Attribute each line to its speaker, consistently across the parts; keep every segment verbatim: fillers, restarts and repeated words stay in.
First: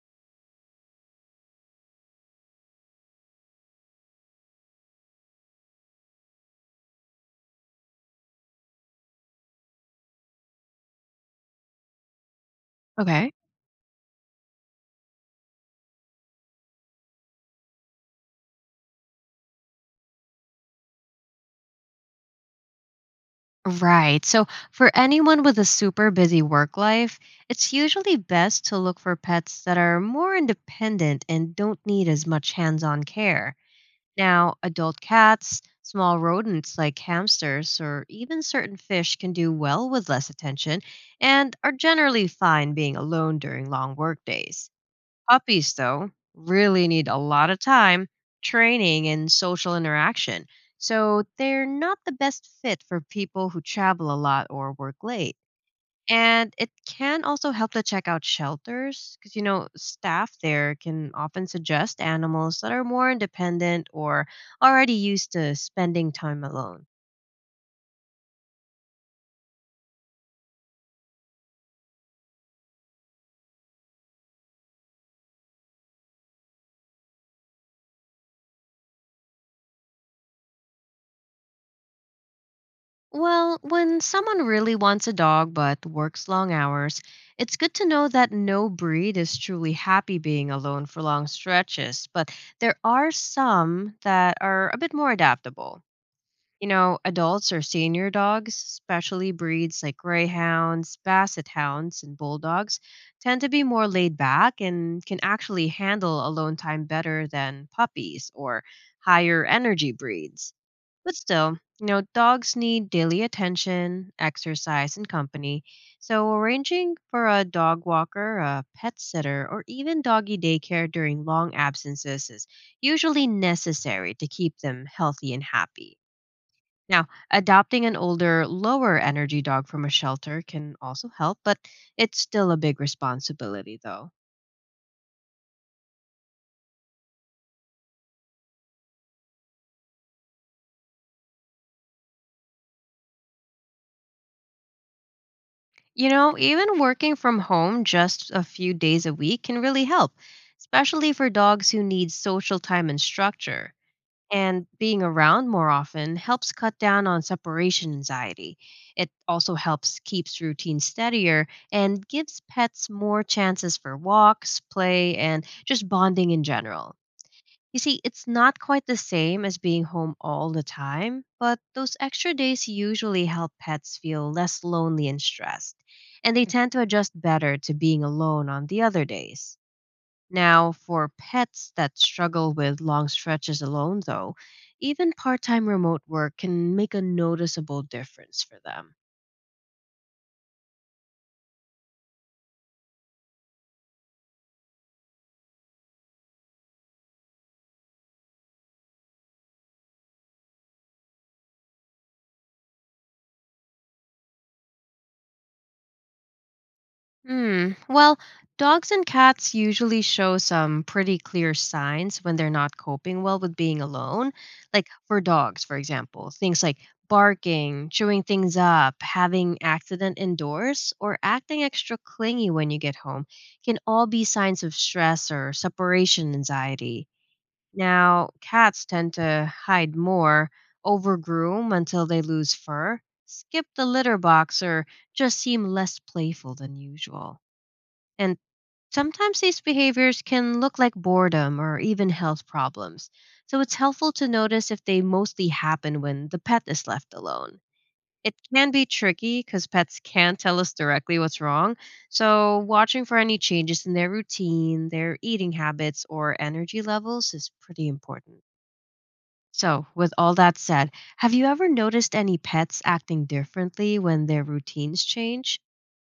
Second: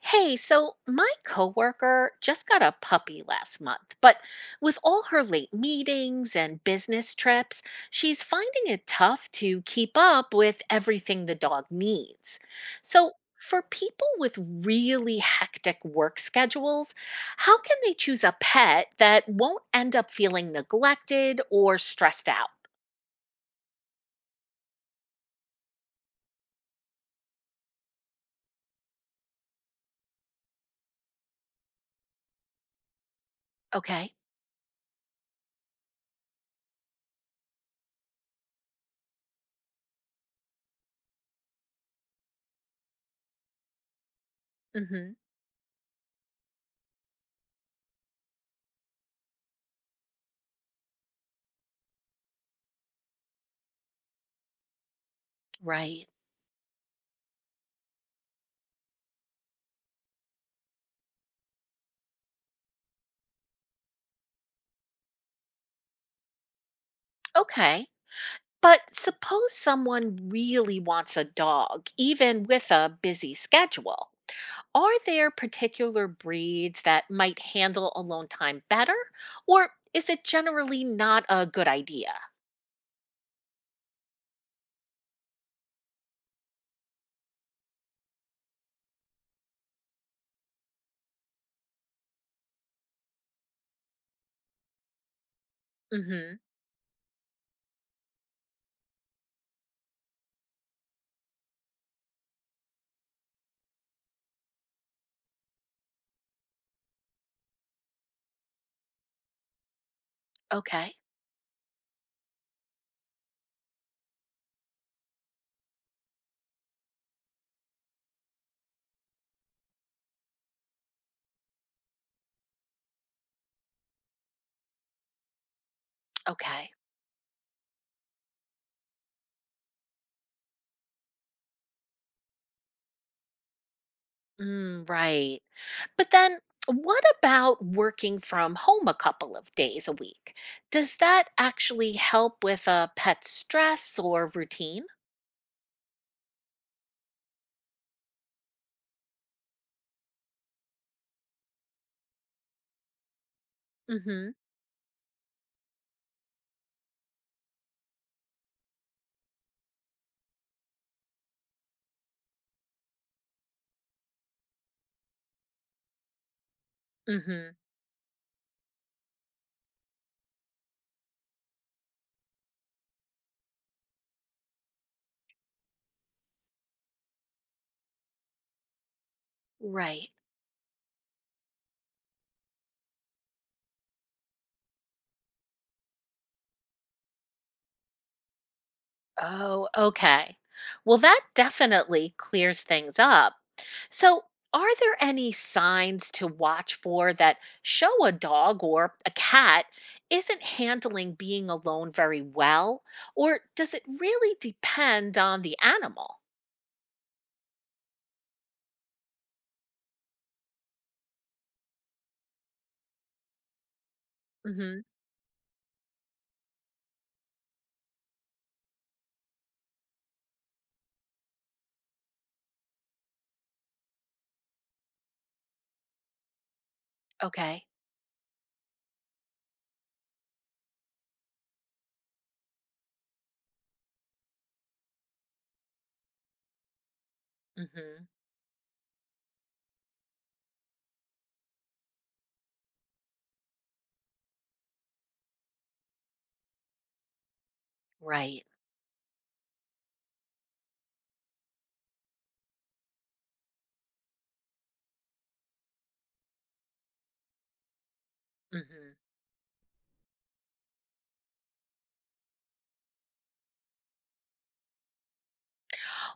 Speaker 1: Hey, so my coworker just got a puppy last month, but with all her late meetings and business trips, she's finding it tough to keep up with everything the dog needs. So,
Speaker 2: Okay.
Speaker 1: for people with really hectic work schedules, how can they choose a pet that won't end up feeling neglected or stressed out?
Speaker 2: Right. So, for anyone with a super busy work life, it's usually best to look for pets that are more independent and don't need as much hands on care.
Speaker 1: Okay.
Speaker 2: Now, adult cats, small rodents like hamsters, or even certain fish can do well with less attention and are generally fine being alone during long work days.
Speaker 1: Mhm.
Speaker 2: Puppies, though, really need a lot of time, training, and social interaction, so they're not the best fit for people who travel a lot or work late.
Speaker 1: Right.
Speaker 2: And it can also help to check out shelters because, you know, staff there can often suggest animals that are more independent or already used to spending time alone.
Speaker 1: Okay. But suppose someone really wants a dog, even with a busy schedule. Are there particular breeds that might handle alone time better? Or is it generally not a good idea?
Speaker 2: Well, when someone really wants a dog but works long hours, it's good to know that no breed is truly happy being alone for long stretches, but there are some that are a bit more adaptable.
Speaker 1: Hmm.
Speaker 2: You know, adults or senior dogs, especially breeds like greyhounds, basset hounds, and bulldogs, tend to be more laid back and can actually handle alone time better than puppies or higher energy breeds.
Speaker 1: Okay.
Speaker 2: But still, you know, dogs need daily attention, exercise, and company. So, arranging for a dog walker, a pet sitter, or even doggy daycare during long absences is usually necessary to keep them healthy and happy.
Speaker 1: Okay.
Speaker 2: Now, adopting an older, lower energy dog from a shelter can also help, but it's still a big responsibility, though.
Speaker 1: Mm, right. But then what about working from home a couple of days a week? Does that actually help with a pet's stress or routine?
Speaker 2: You know, even working from home just a few days a week can really help, especially for dogs who need social time and structure.
Speaker 1: Hmm.
Speaker 2: And being around more often helps cut down on separation anxiety. It also helps keeps routine steadier and gives pets more chances for walks, play, and just bonding in general.
Speaker 1: Hmm.
Speaker 2: You see, it's not quite the same as being home all the time, but those extra days usually help pets feel less lonely and stressed, and they tend to adjust better to being alone on the other days.
Speaker 1: Right.
Speaker 2: Now, for pets that struggle with long stretches alone, though, even part time remote work can make a noticeable difference for them.
Speaker 1: Oh, okay. Well, that definitely clears things up. So, are there any signs to watch for that show a dog or a cat isn't handling being alone very well? Or does it really depend on the animal?
Speaker 2: Hmm. Well, dogs and cats usually show some pretty clear signs when they're not coping well with being alone.
Speaker 1: Hmm.
Speaker 2: Like for dogs, for example, things like barking, chewing things up, having accident indoors, or acting extra clingy when you get home can all be signs of stress or separation anxiety.
Speaker 1: Okay.
Speaker 2: Now, cats tend to hide more, overgroom until they lose fur, skip the litter box, or just seem less playful than usual.
Speaker 1: Hmm.
Speaker 2: And sometimes these behaviors can look like boredom or even health problems. So it's helpful to notice if they mostly happen when the pet is left alone. It
Speaker 1: Right.
Speaker 2: can be tricky because pets can't tell us directly what's wrong. So, watching for any changes in their routine, their eating habits, or energy levels is pretty important.
Speaker 1: Hmm.
Speaker 2: So, with all that said, have you ever noticed any pets acting differently when their routines change?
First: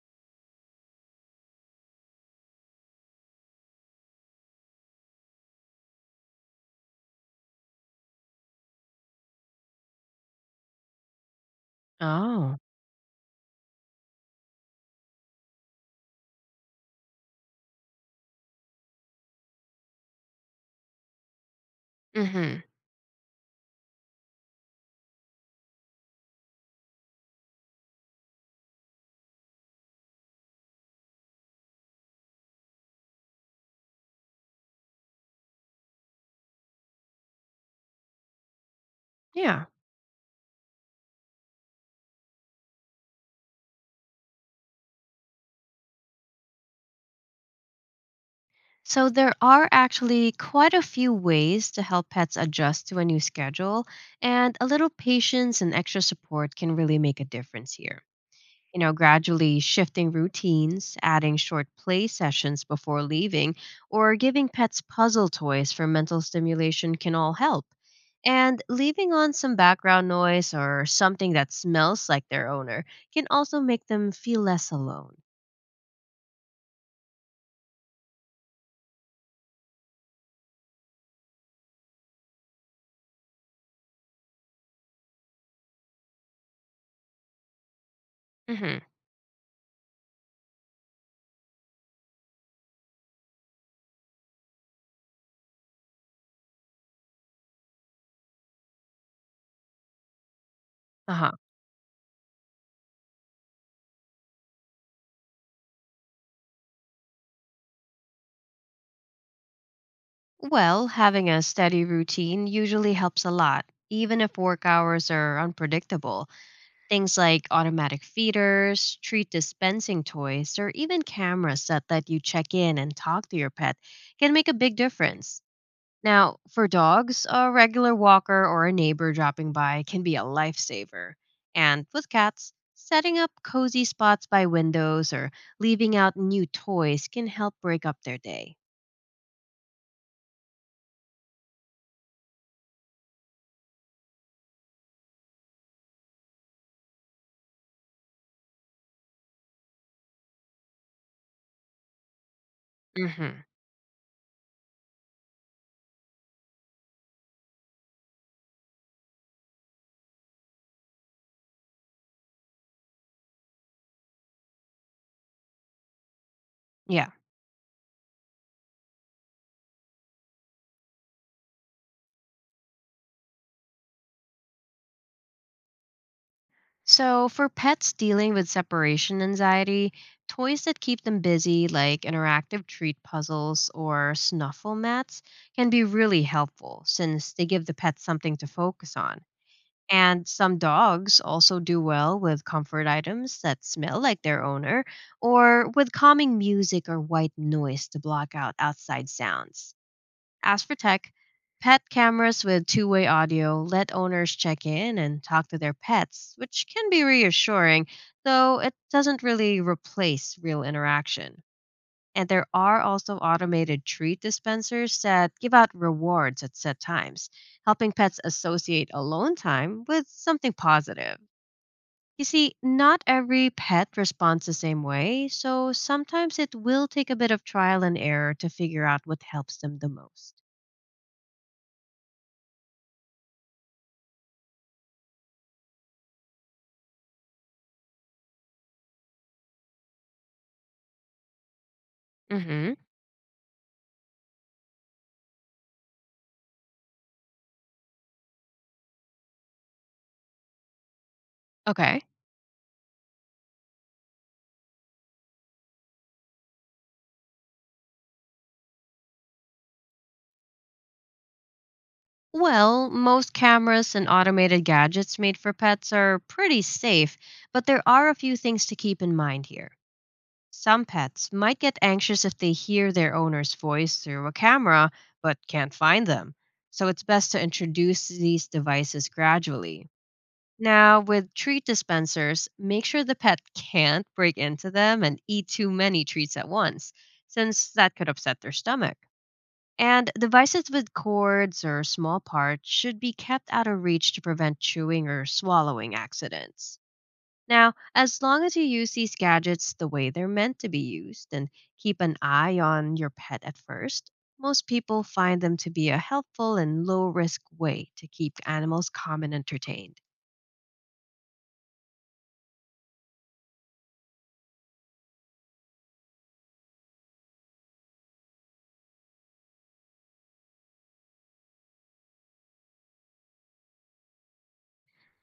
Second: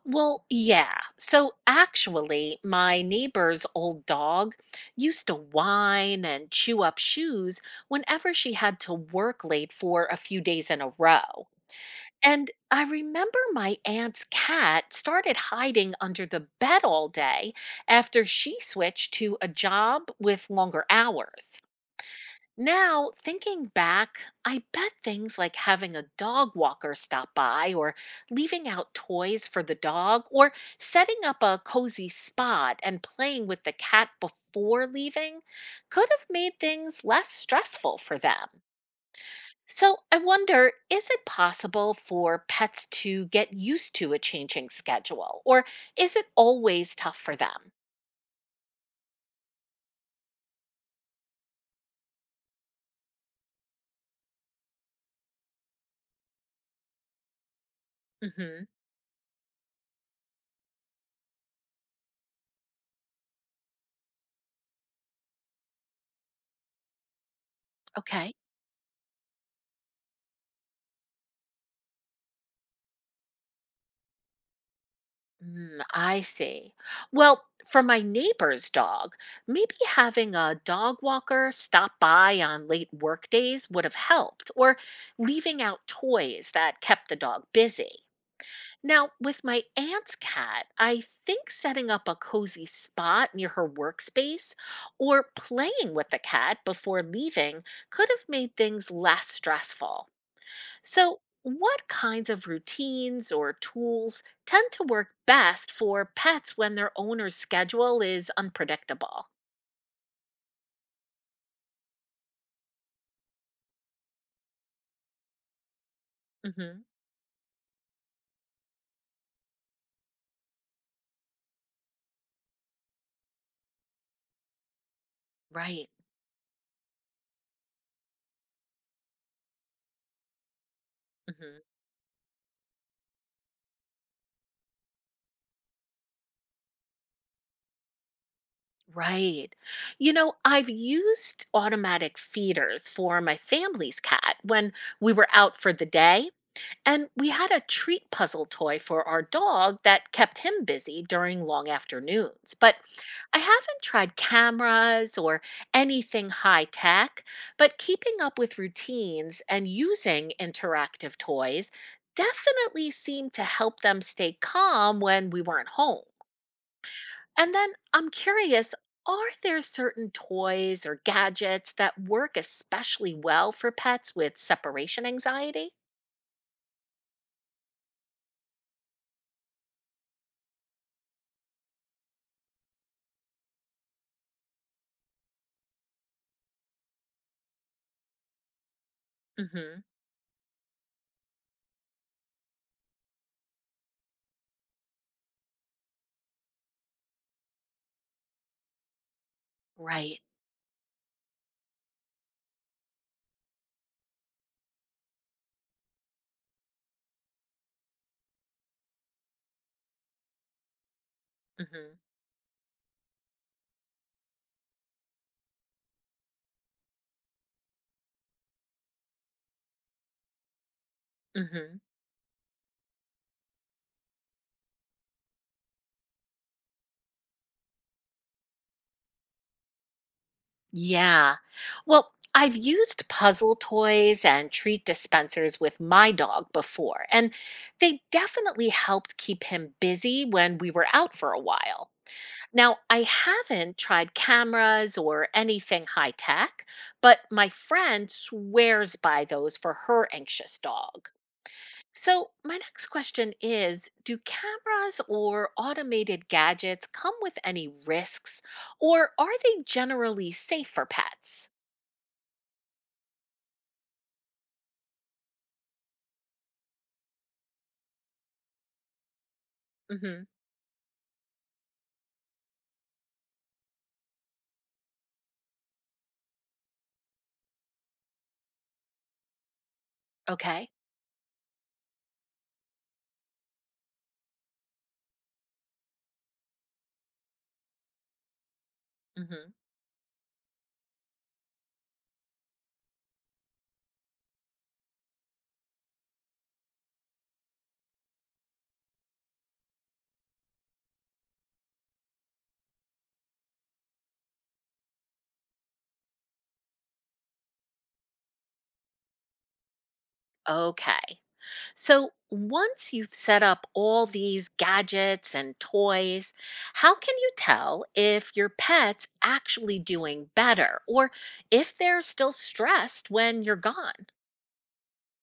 Speaker 1: Well, yeah. So actually, my neighbor's old dog used to whine and chew up shoes whenever she had to work late for a few days in a row. And
Speaker 2: Oh,
Speaker 1: I remember my aunt's cat started hiding under the bed all day after she switched to a job with longer hours.
Speaker 2: mm hmm.
Speaker 1: Now, thinking back, I bet things like having a dog walker stop by, or leaving out toys for the dog, or setting up a cozy spot and playing with the cat before leaving could have made things less stressful for them.
Speaker 2: Yeah.
Speaker 1: So, I wonder, is it possible for pets to get used to a changing schedule, or is it always tough for them?
Speaker 2: So there are actually quite a few ways to help pets adjust to a new schedule, and a little patience and extra support can really make a difference here.
Speaker 1: Hmm.
Speaker 2: You know, gradually shifting routines, adding short play sessions before leaving, or giving pets puzzle toys for mental stimulation can all help.
Speaker 1: Okay.
Speaker 2: And leaving on some background noise or something that smells like their owner can also make them feel less alone.
Speaker 1: Mm, I see. Well, for my neighbor's dog, maybe having a dog walker stop by on late work days would have helped, or leaving out toys that kept the dog busy.
Speaker 2: Hmm.
Speaker 1: Now, with my aunt's cat, I think setting up a cozy spot near her workspace or playing with the cat before leaving could have made things less stressful.
Speaker 2: Uh
Speaker 1: So,
Speaker 2: huh.
Speaker 1: what kinds of routines or tools tend to work best for pets when their owner's schedule is unpredictable?
Speaker 2: Well, having a steady routine usually helps a lot, even if work hours are unpredictable.
Speaker 1: Hmm.
Speaker 2: Things like automatic feeders, treat dispensing toys, or even cameras that let you check in and talk to your pet can make a big difference.
Speaker 1: Right.
Speaker 2: Now, for dogs, a regular walker or a neighbor dropping by can be a lifesaver.
Speaker 1: Hmm.
Speaker 2: And with cats, setting up cozy spots by windows or leaving out new toys can help break up their day.
Speaker 1: Right. You know, I've used automatic feeders for my family's cat when we were out for the day. And we had a treat puzzle toy for our dog that kept him busy during long afternoons. But I
Speaker 2: Hmm.
Speaker 1: haven't tried cameras or anything high tech, but keeping up with routines and using interactive toys definitely seemed to help them stay calm when we weren't home.
Speaker 2: Yeah.
Speaker 1: And then I'm curious, are there certain toys or gadgets that work especially well for pets with separation anxiety?
Speaker 2: So, for pets dealing with separation anxiety, toys that keep them busy, like interactive treat puzzles or snuffle mats, can be really helpful since they give the pet something to focus on.
Speaker 1: Mhm.
Speaker 2: And some dogs also do well with comfort items that smell like their owner or with calming music or white noise to block out outside sounds.
Speaker 1: Right.
Speaker 2: As for tech, pet cameras with two way audio let owners check in and talk to their pets, which can be reassuring, though it doesn't really replace real interaction.
Speaker 1: Mhm.
Speaker 2: And there are also automated treat dispensers that give out rewards at set times, helping pets associate alone time with something positive.
Speaker 1: Mhm.
Speaker 2: You see, not every pet responds the same way, so sometimes it will take a bit of trial and error to figure out what helps them the most.
Speaker 1: Yeah. Well, I've used puzzle toys and treat dispensers with my dog before, and they definitely helped keep him busy when we were out for a while.
Speaker 2: Hmm.
Speaker 1: Now, I haven't tried cameras or anything high tech, but my friend swears by those for her anxious dog.
Speaker 2: Okay.
Speaker 1: So, my next question is, do cameras or automated gadgets come with any risks, or are they generally safe for pets?
Speaker 2: Well, most cameras and automated gadgets made for pets are pretty safe, but there are a few things to keep in mind here.
Speaker 1: Hmm.
Speaker 2: Some pets might get anxious if they hear their owner's voice through a camera but can't find them, so it's best to introduce these devices gradually.
Speaker 1: Okay.
Speaker 2: Now, with treat dispensers, make sure the pet can't break into them and eat too many treats at once, since that could upset their stomach.
Speaker 1: Hmm.
Speaker 2: And devices with cords or small parts should be kept out of reach to prevent chewing or swallowing accidents. Now, as long as you use these gadgets the way they're meant to be used and keep an eye on your pet at first, most people find them to be a helpful and low risk way to keep animals calm and entertained.
Speaker 1: Okay. So once you've set up all these gadgets and toys, how can you tell if your pet's actually doing better or if they're still stressed when you're gone?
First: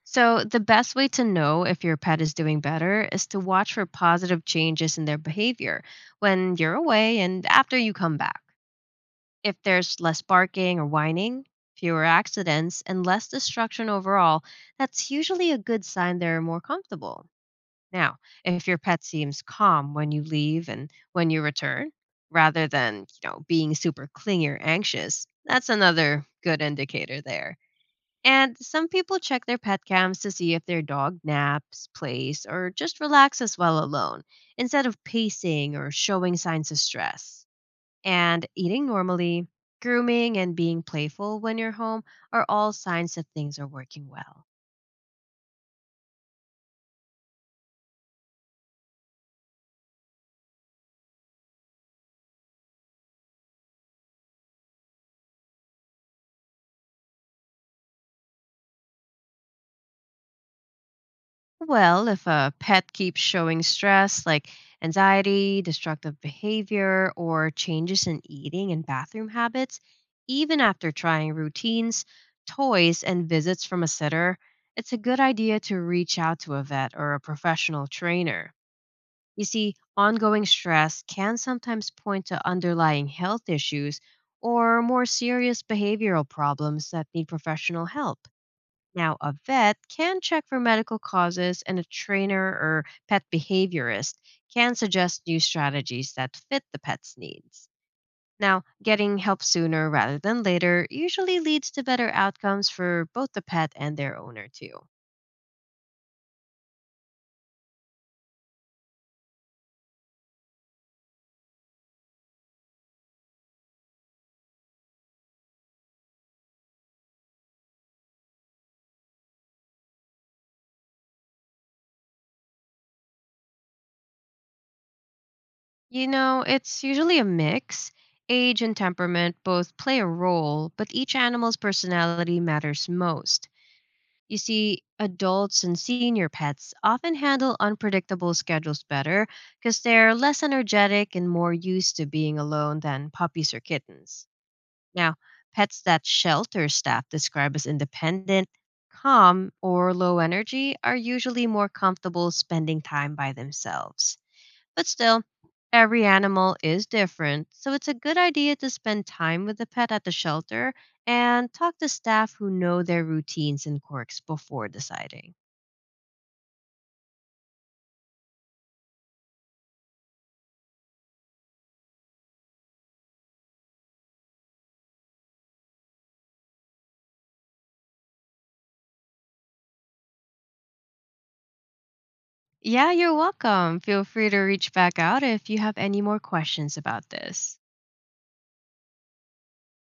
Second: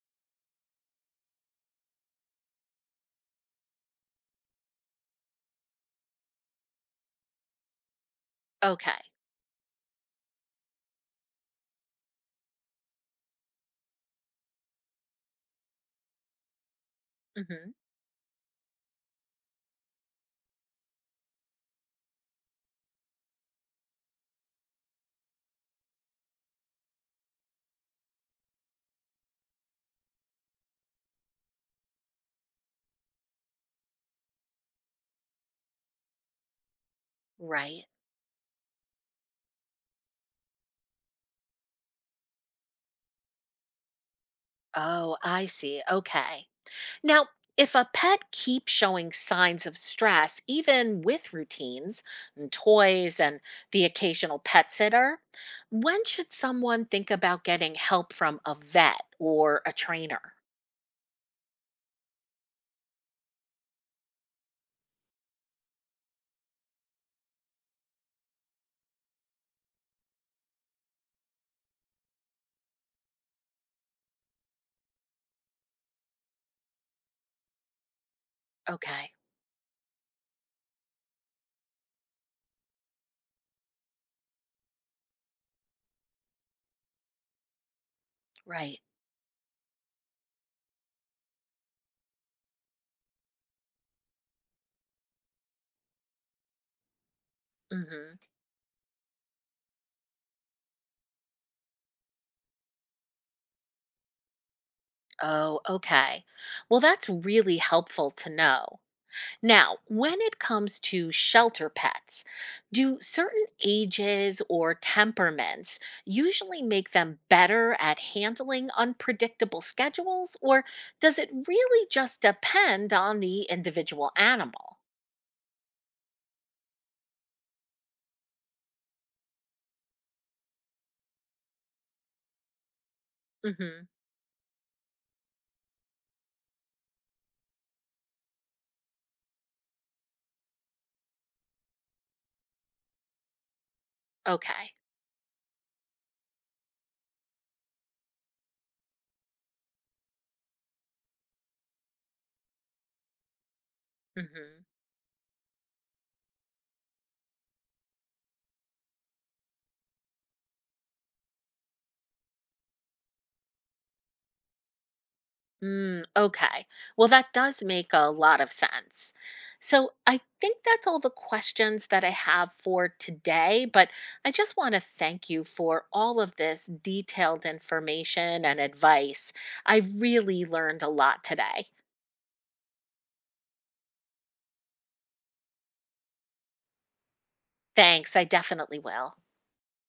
Speaker 2: So, the best way to know if your pet is doing better is to watch for positive changes in their behavior when you're away and after you come back.
Speaker 1: Okay.
Speaker 2: If there's less barking or whining, fewer accidents, and less destruction overall, that's usually a good sign they're more comfortable.
Speaker 1: Hmm.
Speaker 2: Now, if your pet seems calm when you leave and when you return, rather than, you know, being super clingy or anxious, that's another good indicator there. And some people check their pet cams to see if their dog naps, plays, or just relaxes while alone, instead of pacing or showing signs of stress.
Speaker 1: Right.
Speaker 2: And eating normally, grooming, and being playful when you're home are all signs that things are working well.
Speaker 1: Oh, I see. Okay. Now, if a pet keeps showing signs of stress, even with routines and toys and the occasional pet sitter, when should someone think about getting help from a vet or a trainer?
Speaker 2: Well, if a pet keeps showing stress like anxiety, destructive behavior, or changes in eating and bathroom habits, even after trying routines, toys, and visits from a sitter, it's a good idea to reach out to a vet or a professional trainer.
Speaker 1: Okay,
Speaker 2: You see, ongoing stress can sometimes point to underlying health issues or more serious behavioral problems that need professional help.
Speaker 1: right.
Speaker 2: Now, a vet can check for medical causes, and a trainer or pet behaviorist can suggest new strategies that fit the pet's needs.
Speaker 1: Hmm.
Speaker 2: Now, getting help sooner rather than later usually leads to better outcomes for both the pet and their owner, too.
Speaker 1: Oh, okay. Well, that's really helpful to know. Now, when it comes to shelter pets, do certain ages or temperaments usually make them better at handling unpredictable schedules, or does it really just depend on the individual animal?
Speaker 2: You know, it's usually a mix. Age and temperament both play a role, but each animal's personality matters most.
Speaker 1: Hmm.
Speaker 2: You see, adults and senior pets often handle unpredictable schedules better because they're less energetic and more used to being alone than puppies or kittens.
Speaker 1: Okay.
Speaker 2: Now, pets that shelter staff describe as independent, calm, or low energy are usually more comfortable spending time by themselves.
Speaker 1: Hmm.
Speaker 2: But still, every animal is different, so it's a good idea to spend time with the pet at the shelter and talk to staff who know their routines and quirks before deciding.
Speaker 1: Mm, okay. Well, that does make a lot of sense. So I think that's all the questions that I have for today, but I just want to thank you for all of this detailed information and advice. I really learned a lot today.
Speaker 2: Yeah, you're welcome. Feel free to reach back out if you have any more questions about this.
Speaker 1: Thanks. I definitely will.